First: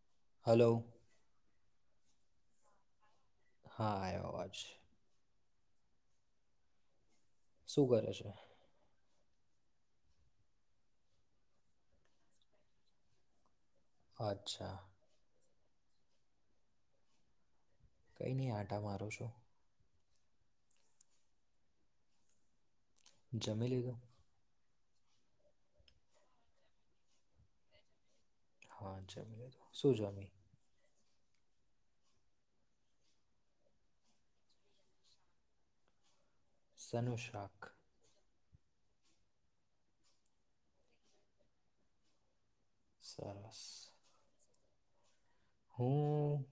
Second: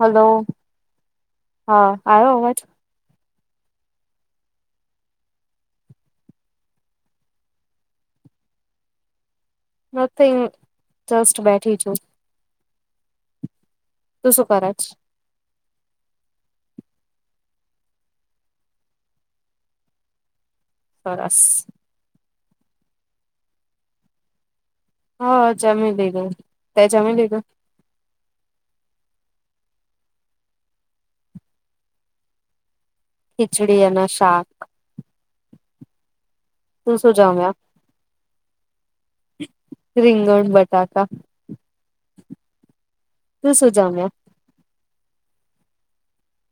Hello હા. આવયો અવાજ હા એ વા જ છે. શું કરે છે? નથિંગ જસ્ટ બેઠી છું. તો શું કર અચ્છા જ કઈ નહી આંટા મારો છો સરસ. જામે લ તો હા જમી લીધય તે જમી લીધું. હા શું જોમી ખીચડીયા અના શાક તું સઝ નુ શું જમ્યા શાખ રીંગણ બટાકા તુ સરસ શું જામ્યો હમ.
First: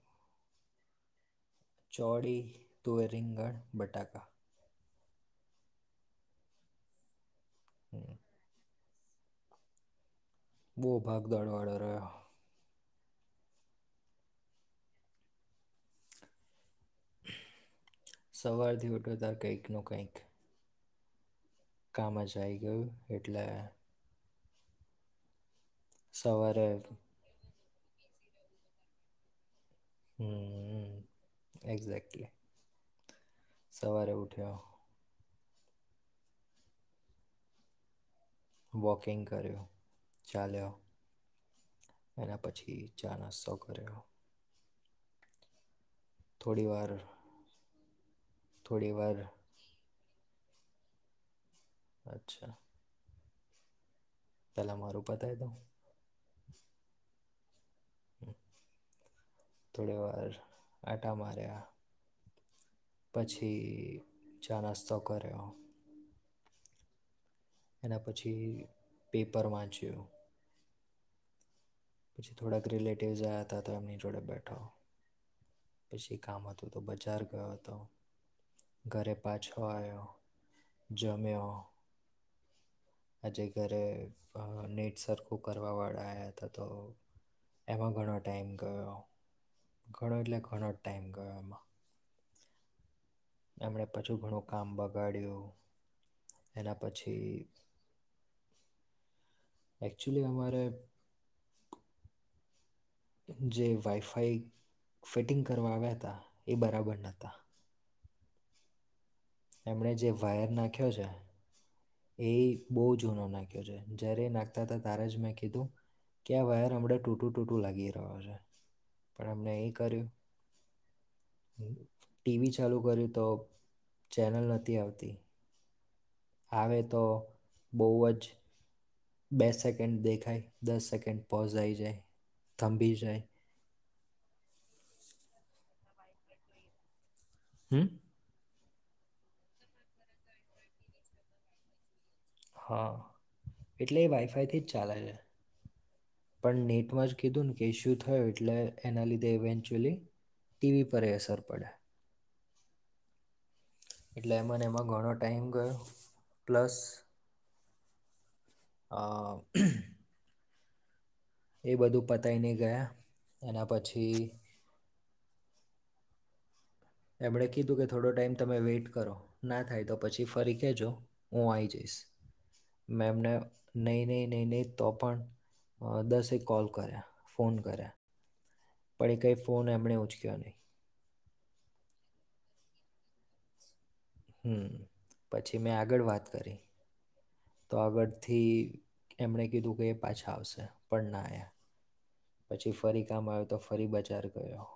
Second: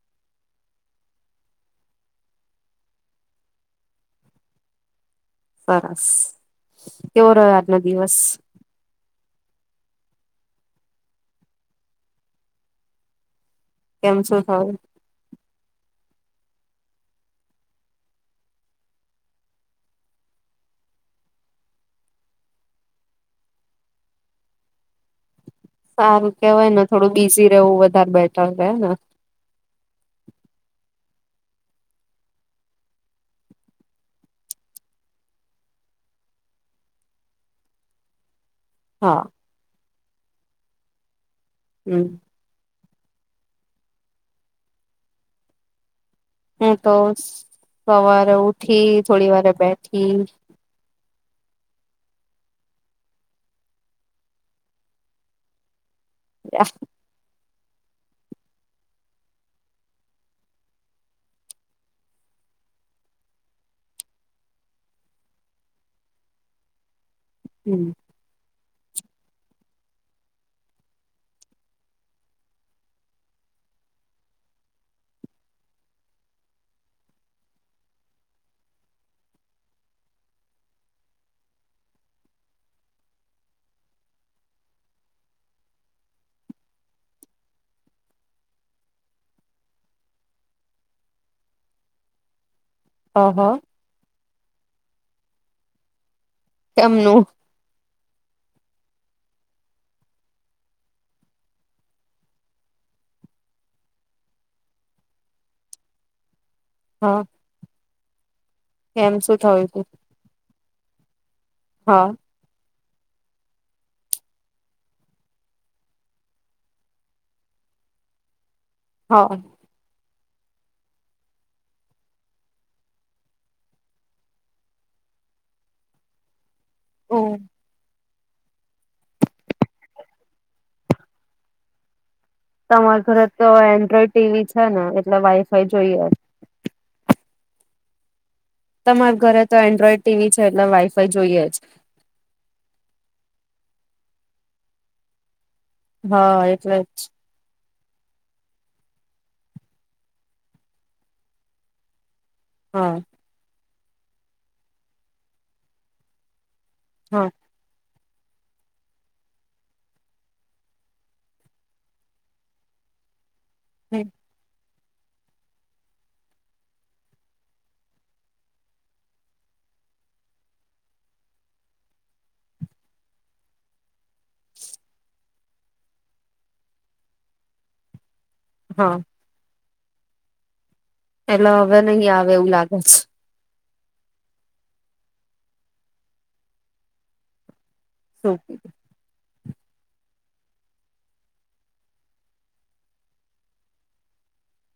ચોડી, તુવે, રીંગણ, બટાકા સરસ કેવુ ર આજ નો હમ, દિવસ બહુ ભાગદોડવાળા રહ્યા કેમ શું થાયુ સવારથી ઉઠતર કંઈક ન કંઈક કામ જ આવી ગયું એટલે સારું સવારે કેવાય ને થોડું બીજી વું વધારે બેઠર રહે ને હમ એક્ઝેક્ટલી સવારે ઉઠ્યો વોકિંગ હા કર્યો. ચાલો હમ એના પછી જા ના શો કર્યો થોડી હું વાર તો સવારે ઉઠી થોડી વારે બેઠી અચ્છા. પેલા મારું પતાય તો એ થોડી વાર આટા માાર્યા પછી ચ નાસ્તો કર્યો એના પછી પેપર વાંચ્યો. પછી થોડાક રિલેટિવ્સ આવ્યા હતા તો એમની જોડે બેઠા પછી કામ હતું તો બજાર ગયો હતો ઘરે પાછો આવ્યો જમ્યો આજે ઘરે નેટ સરખું કરવા વાળા આવયા હતા તો એમાં ઘણો ટાઈમ ગયો ઘણો એટલે ઘણો ટાઈમ ગયો એમાં. હ એમણે પછું ઘણું કામ ગાડ્યો. એના કેમનું પછી એકચુલી અમારે જે વાઈફાઈ ફિટિંગ કરવા આવ્યા હતા. એ બરાબર હા નહોતા. કેમ શું થયું તું એમણે જે વાયર નાખ્યો છે. હા એ. બહુ જૂનો નાખ્યો છે જ્યારે એ નાખતા હતા તારે જ મેં કીધું કે આ વાયર અમડે ટૂટું ટૂટું લાગી રહ્યો છે. હા પણ અમને એ કર્યું. ટીવી ચાલુ કર્યું તો ચેનલ નથી આવતી. આવે તો ઓ બહુ જ બે સેકન્ડ દેખાય દસ સેકન્ડ પોઝઇ જાય. થંભી તમાર ઘર જાય તો ટીવી છે ને એટલે વાઈફાઈ જોઈએ. હું તમારા ઘરે તો એન્ડ્રોઈડ ટીવી છે એટલે વાઈફાઈ જોઈએ જ હા એટલે એ વાઈફાઈ થી જ ચાલે છે હા પણ એટલે જ નેટમાં કીધું ને કે ઈશ્યુ થયો એટલે એના લીધે ઇવેન્ચ્યુઅલી ટીવી પર એ અસર પડે હા એટલે એ મને એમાં ઘણો ટાઈમ ગયો પ્લસ હા અ એ બધું પતાય નહ ગયા એના પછી એમણે કીધું કે થોડો ટાઈમ તમે વેઇટ કરો ના થાય તો પછી ફરી કહેજો હું આવી જઈશ મે એમને નહી નહીં નહીં નહીં તો પણ દસે કોલ કર્યા ફોન ક હા પડી કઈ ફોન પણે ઉચક્યા નહી. એટ હવે નહ આવે એવું લાગે છે. હમ્મ પછી મેં આગળ વાત કરી. તો શું આગળથી એમણે કીધું કે એ પાછા આવશે પણ ના એ પછી ફરી કામ આવ્યું તો ફરી બજાર ગયો.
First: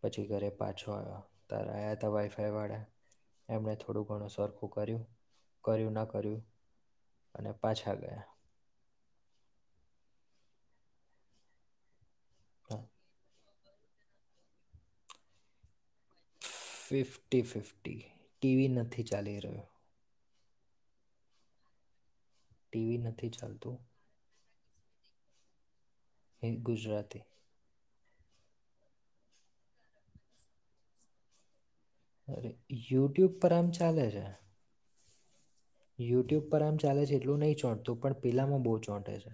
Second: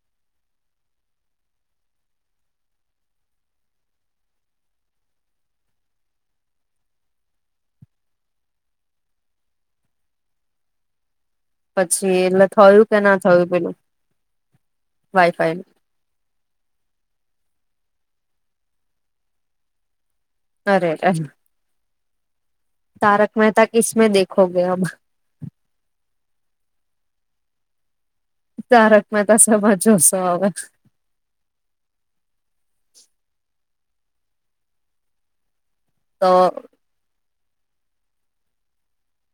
પછી ઘરે પાછો આવ્યો, તાર આવ્યા ત વાઈફાઈ વાળા એમણે થોડું ઘણું સરખું કર્યું કર્યું ના કર્યું, અને પાછા ગયા. પછી એટલે થયું કે ના થયું પેલું વાઈફાઈ? ફિફ્ટી ફિફ્ટી, ટીવી નથી ચાલી રહ્યો. અરે. ટીવી નથી તારક મહેતા ચાલતું કેસમે દેખો. હો ગયા. એક ગુજરાતી. તારક મહેતા સમાં જોશો હવે? અરે યુટ્યુબ પર આમ ચાલે છે. તો યુટ્યુબ પર એમ ચાલે છે એટલું નહીં. ચોંટતું પણ પીલામાં બહુ ચોંટે છે.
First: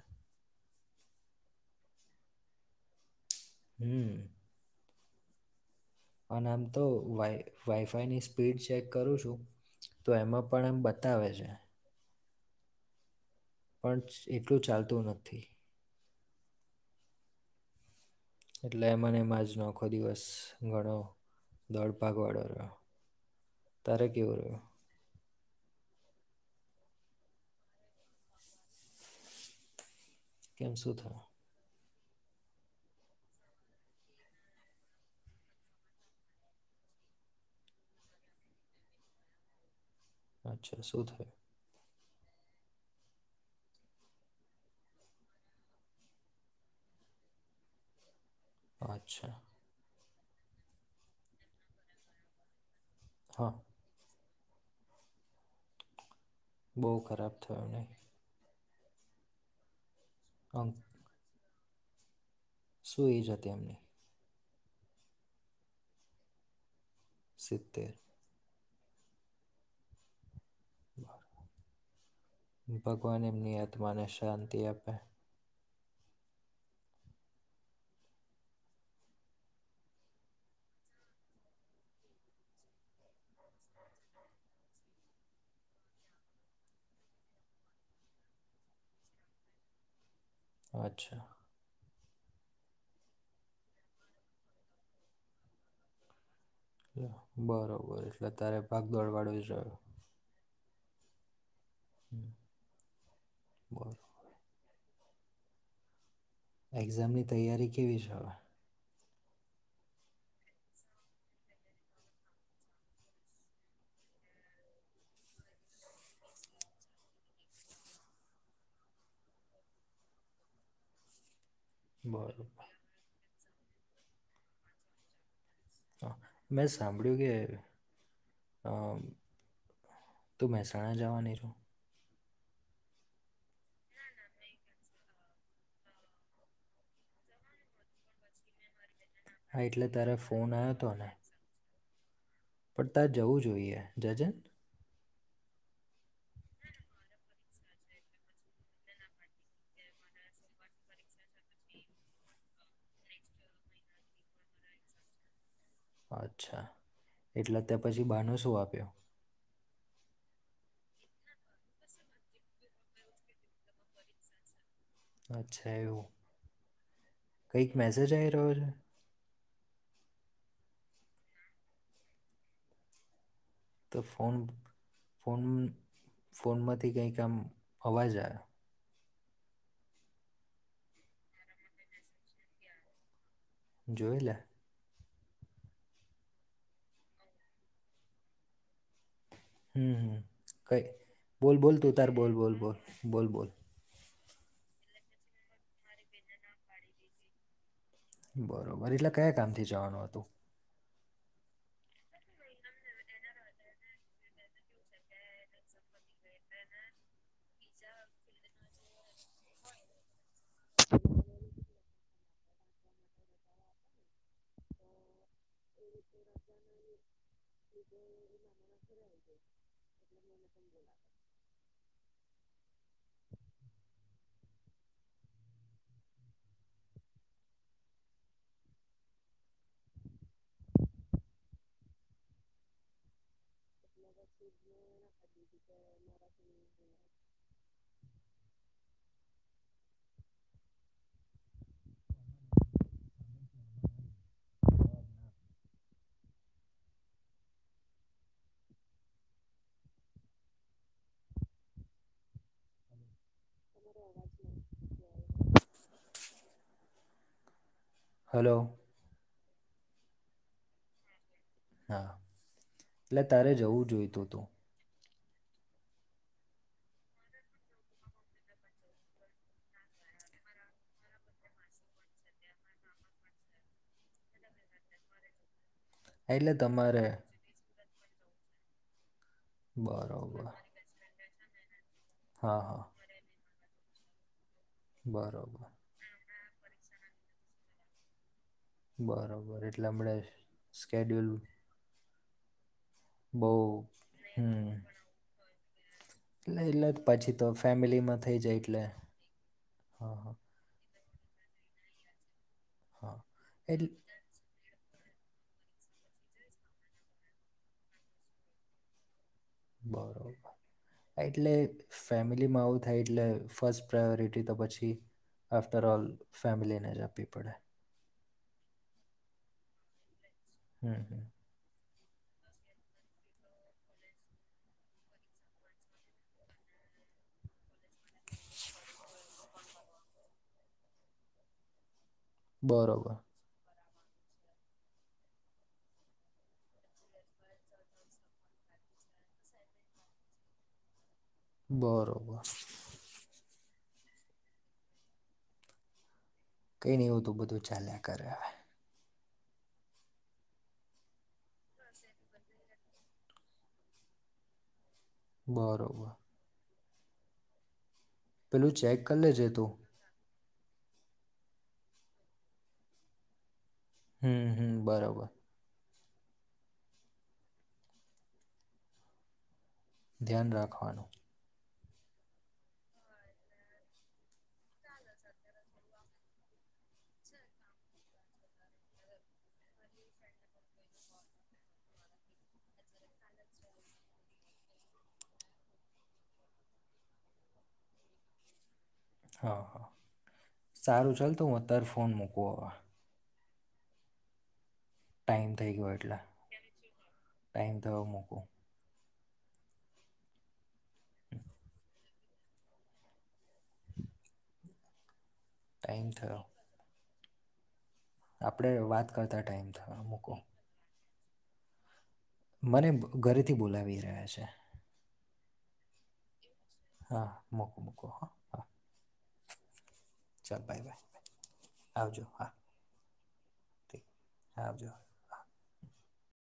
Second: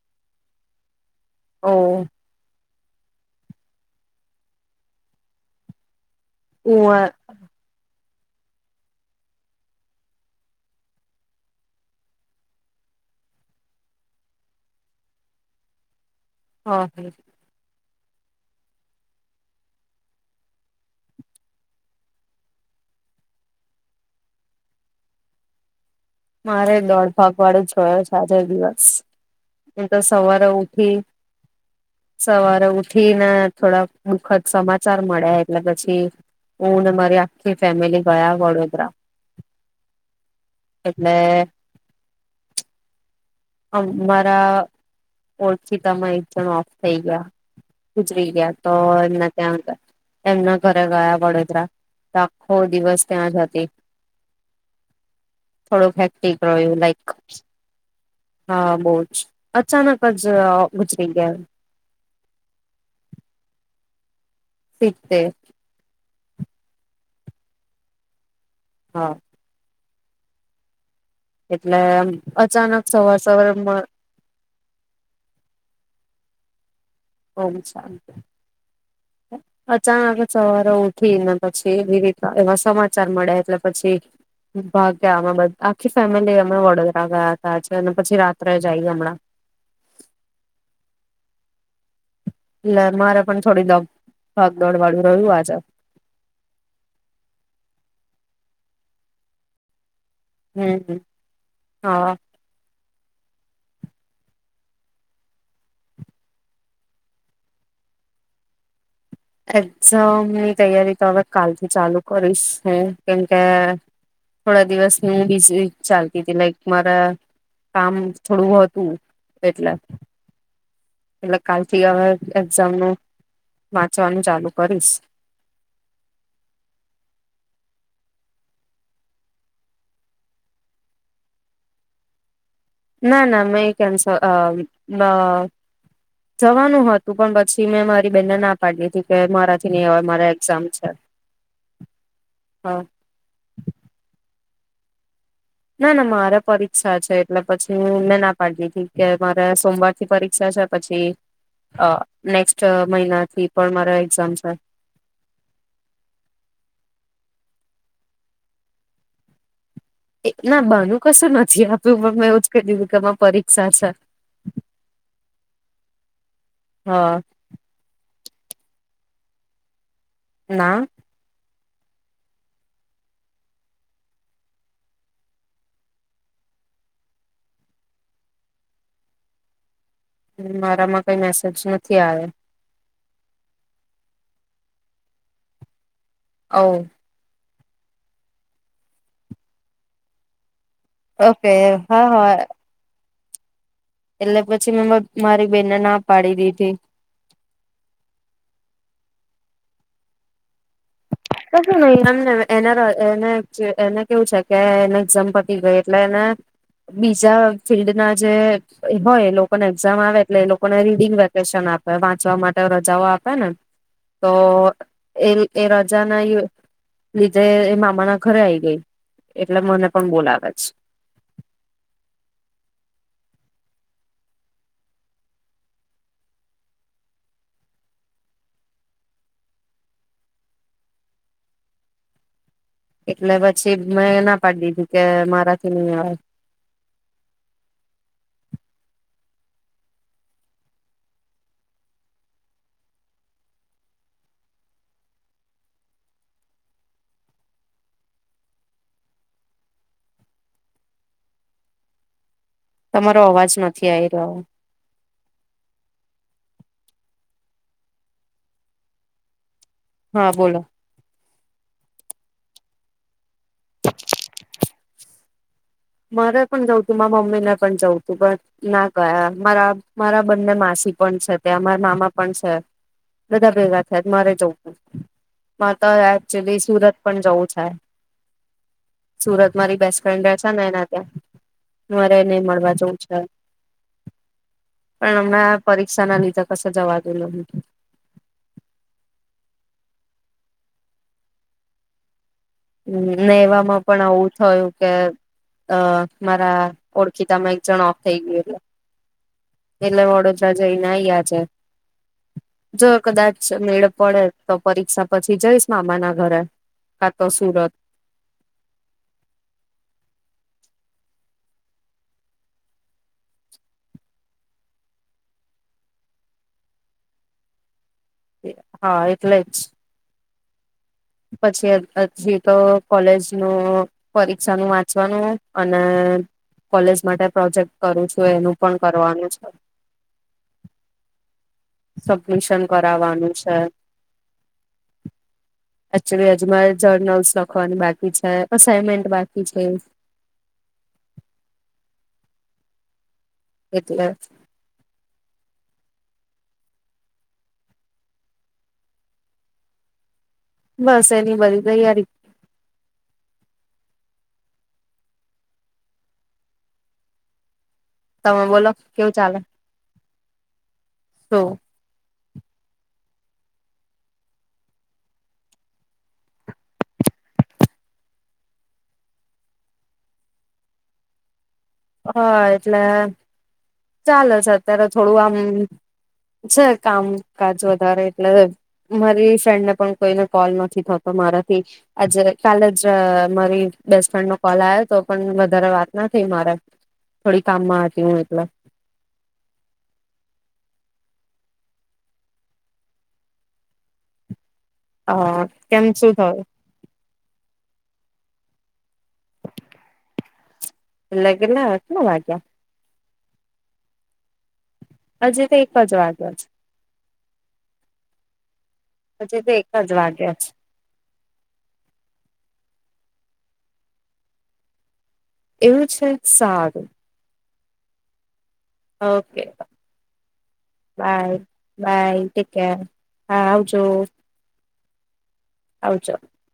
ઓ. હમ. અને આમ તો હું વાય વાયફાઈની સ્પીડ ચેક કરું છું, તો એમાં પણ એમ બતાવે છે. પણ એટલું ચાલતું નથી. હ હ. એટલે એ મને એમાં આજનો આખો દિવસ ઘણો દોડ ભાગ વાળો રહ્યો, તારે કેવું રહ્યું? મારે દોઢ ભાગ વાળો જોયો છે આજો દિવસ. તો સવારે કેમ શું ઉઠી. થયું સવારે ઉઠીને થોડા દુઃખદ સમાચાર મળ્યા એટલે પછી, હું ને મારી આખી ફેમિલી ગયા વડોદરા. અચ્છા શું એટલે થાય? અ મારા ઓળખીતામાં એક જણ ઓફ થઈ ગયા, ગુજરી ગયા તો અચ્છા ત્યાં હતા. એમના ઘરે ગયા વડોદરા, તો આખો દિવસ ત્યાં જ હા હતી. થોડો ફેક્ટિક બહુ ખરાબ થયો ને. હા બહુ જ અચાનક. જ અંક ગુજરી ગયા. શું એજ હતી એમને? શીખતે. સી્તેર. હા. એટલે આમ અચાનક ભગવાન સવાર-સવાર એમની માં આત્માને શાંતિ આપે ઓમ શાંતિ. અચાનક જ સવારે ઉઠી ને પછી એવી રીતના એવા સમાચાર મળ્યાં, એટલે પછી ભાગ્યા અમે બધ આખી ફેમિલી અમે વડોદરા ગયા તા આજે અને પછી રાત્રે જાઈ હમણાં. અચ્છા. એટલે મારે પણ થોડી દ ભાગ દોડ વાળું રહ્યું આજે. બરોબર. એટલે અત્યારે ભાગદોડ વાળું [unintelligible] [inaudible] હા. [unintelligible] એક્ઝામની તૈયારી કેવી છે હવે? એક્ઝામની તૈયારી તો હવે કાલથી ચાલુ કરીશ હું, કેમકે થોડા દિવસ હું બીઝી ચાલતી હતી લાઈક મારે કામ થોડું હતું એટલે. એટલે કાલથી હવે બરોબર એક્ઝામ નું વાંચવાનું ચાલુ કરીશ. હા. મેં સાંભળ્યું કે અહ તું મહેસાણા જવાની છો. ના, ના મેં કેમ સ અહ ન જવાનું હતું, પણ પછી મેં મારી બેન ના પાડ દીધી કે હા મારાથી નહી એટલે અવાય તારે મારે ફોન એક્ઝામ આવ્યો છે. હતો ને હા પણ ત્યાં જવું જોઈએ, જજેન. ના, ના મારે પરીક્ષા છે એટલે પછી [unintelligible] ના પાડ દીધી કે મારે સોમવારથી પરીક્ષા છે, પછી અહ નેક્સ્ટ મહિનાથી પણ મારે એક્ઝામ છે. અચ્છા. એટલે અત્યાર પછી બહાનો શું આપ્યો? ના બહાનું કશું નથી આપ્યું, પણ મેં એવુંજ કહી દીધું કે માર પરીક્ષા છે. અચ્છા એવું, હા. કઈક મેસેજ ધાર [unintelligible] ના. તો ફોન ફોન ફોનમાંથી કંઈક આમ અવાજ આવે. મારામાં કઈ મેસેજ નથી આવે. જોઈલે. ઓ. હમ હમ. કઈ ઓકે બોલ બોલ હા તુંતાર હા બોલ બોલ બોલ. બોલ બોલ. એટલે પછી મેં મારી બેનને ના પાડી દીધી. બરોબર એટલે કયા કામથી જવાનું હતું? કશું નહી, એમને એ એને એને કેવું છે કે એને એક્ઝામ પતી ગઈ, એટલે એને બીજા ફિલ્ડ ના જે હોય લોકોને એક્ઝામ આવે. એટ લોકોને રીડિંગ વેકેશન આપે. વા માટે રજાઓ આપે ને, તો એ જાના ીધે એ મામાના ઘરે આવીઈ, ગઈ એટલે મને પણ બોલાવે છે. એટલે બ છી મે ના પાડી દીધી કે મારાથી ની અવાય. તમારો અવાજ નથી આય [unintelligible] [unintelligible] હા બોલો હા [unintelligible] ત્યારે જવું જોઈતું હતું. મારે પણ જવું તું. મારા મમ્મીને પણ જવું તું. પણ ના ગયા, મારા મારા બંને માસી પણ છે ત્યાં. મારા મામા પણ છે, બધા ભેગા થયા મારે જવ તું. માં તો હા, એટલે એકચુલી સુરત તમારે પણ જવું છે. સુરત મારી બેસ્ટ ફ્રેન્ડ રે [unintelligible] બરોબર ત્યા મારે એને હા મળવા હા જવું છે. પણ હમણાં બરોબર પરીક્ષા ના લીધે કશે જવા પેલો બી બરોબર એટલે હમણે [unintelligible] હમ્મ ને બહુ એવામાં પણ આવું હમ થયું કે અહ મારા એટલે એટલે જ પછી ઓળખીતા તો માં એક જણ ઓફ થઈ ફેમિલીમાં ગયું. જાય એટલે એ એટલે હા હા વડોદરા જઈને આઇ જાર જો હા કદાચ મેળ એટલે પડે તો પરીક્ષા પછી જઈશ મામા ના ઘરે. તો [unintelligible] બરોબર. એટલે ફેમિલીમાં આવું થાય એટલે ફસ્ટ પ્રાયોરિટી તો પછી આફ્ટર ઓલ ફેમિલીને જ આપવી પડે. હા એટલે જ હમ હમ પછી [unintelligible] હછી તો કોલેજનું પરીક્ષાનું વાંચવાનું, અને કોલેજ માટે પ્રોજેક્ટ કરું છું, એનું પણ કરવાનું છે. સબમિશન બરોબર કરાવવાનું છે. એક્ચ્યુલી અજુમાં જર્નલ્સ લખવાની બાકી છે, અસાઈનમેન્ટ બાકી છે. બરોબર. એટલે કઈ નઈ એવું તો બધું ચેલે કરે હવે બસ એની બધી તૈયારી બરોબર. તમે બોલો પેલું ચેક કેવું કરી ચાલે? લેજે તું તો હમ્મ હમ્મ બરોબર ધ્યાન રાખવાનું હા એટલે ચલે છે, અત્યારે થોડું આમ છે કામકાજ વધારે એટલે, મારી ફ્રેન્ડને પણ કોઈને કોલ નથી થતો મારાથી. આજે કાલે જ મારી બેસ્ટફ્રેન્ડ નો કોલ આવ્યો તો પણ વધારે વાત નથી થઈ મારે થોડી કામમાંતી હું [unintelligible] હા સારું ચાલતો, હું અત્યારે ફોન મૂકુ હવે હ ટાઈમ થઈ કેમ શું થયું?. હવે મુકુ લેગિન ને હાથ માં વાગ્યા હજે તો એક જ વાગ્યો છે. આપડે વાત છે કરતા હજી તો ટાઈમ એક જ મૂકો. વાગ્યા છે મને ઘરેથી બોલાવી રહ્યા છે. એવું [unintelligible] સાક હા મકો મકો હા હ ઓકે બાય બાય આવજો હા ઠીક હા આવજો ઠીક [unintelligible] [unintelligible]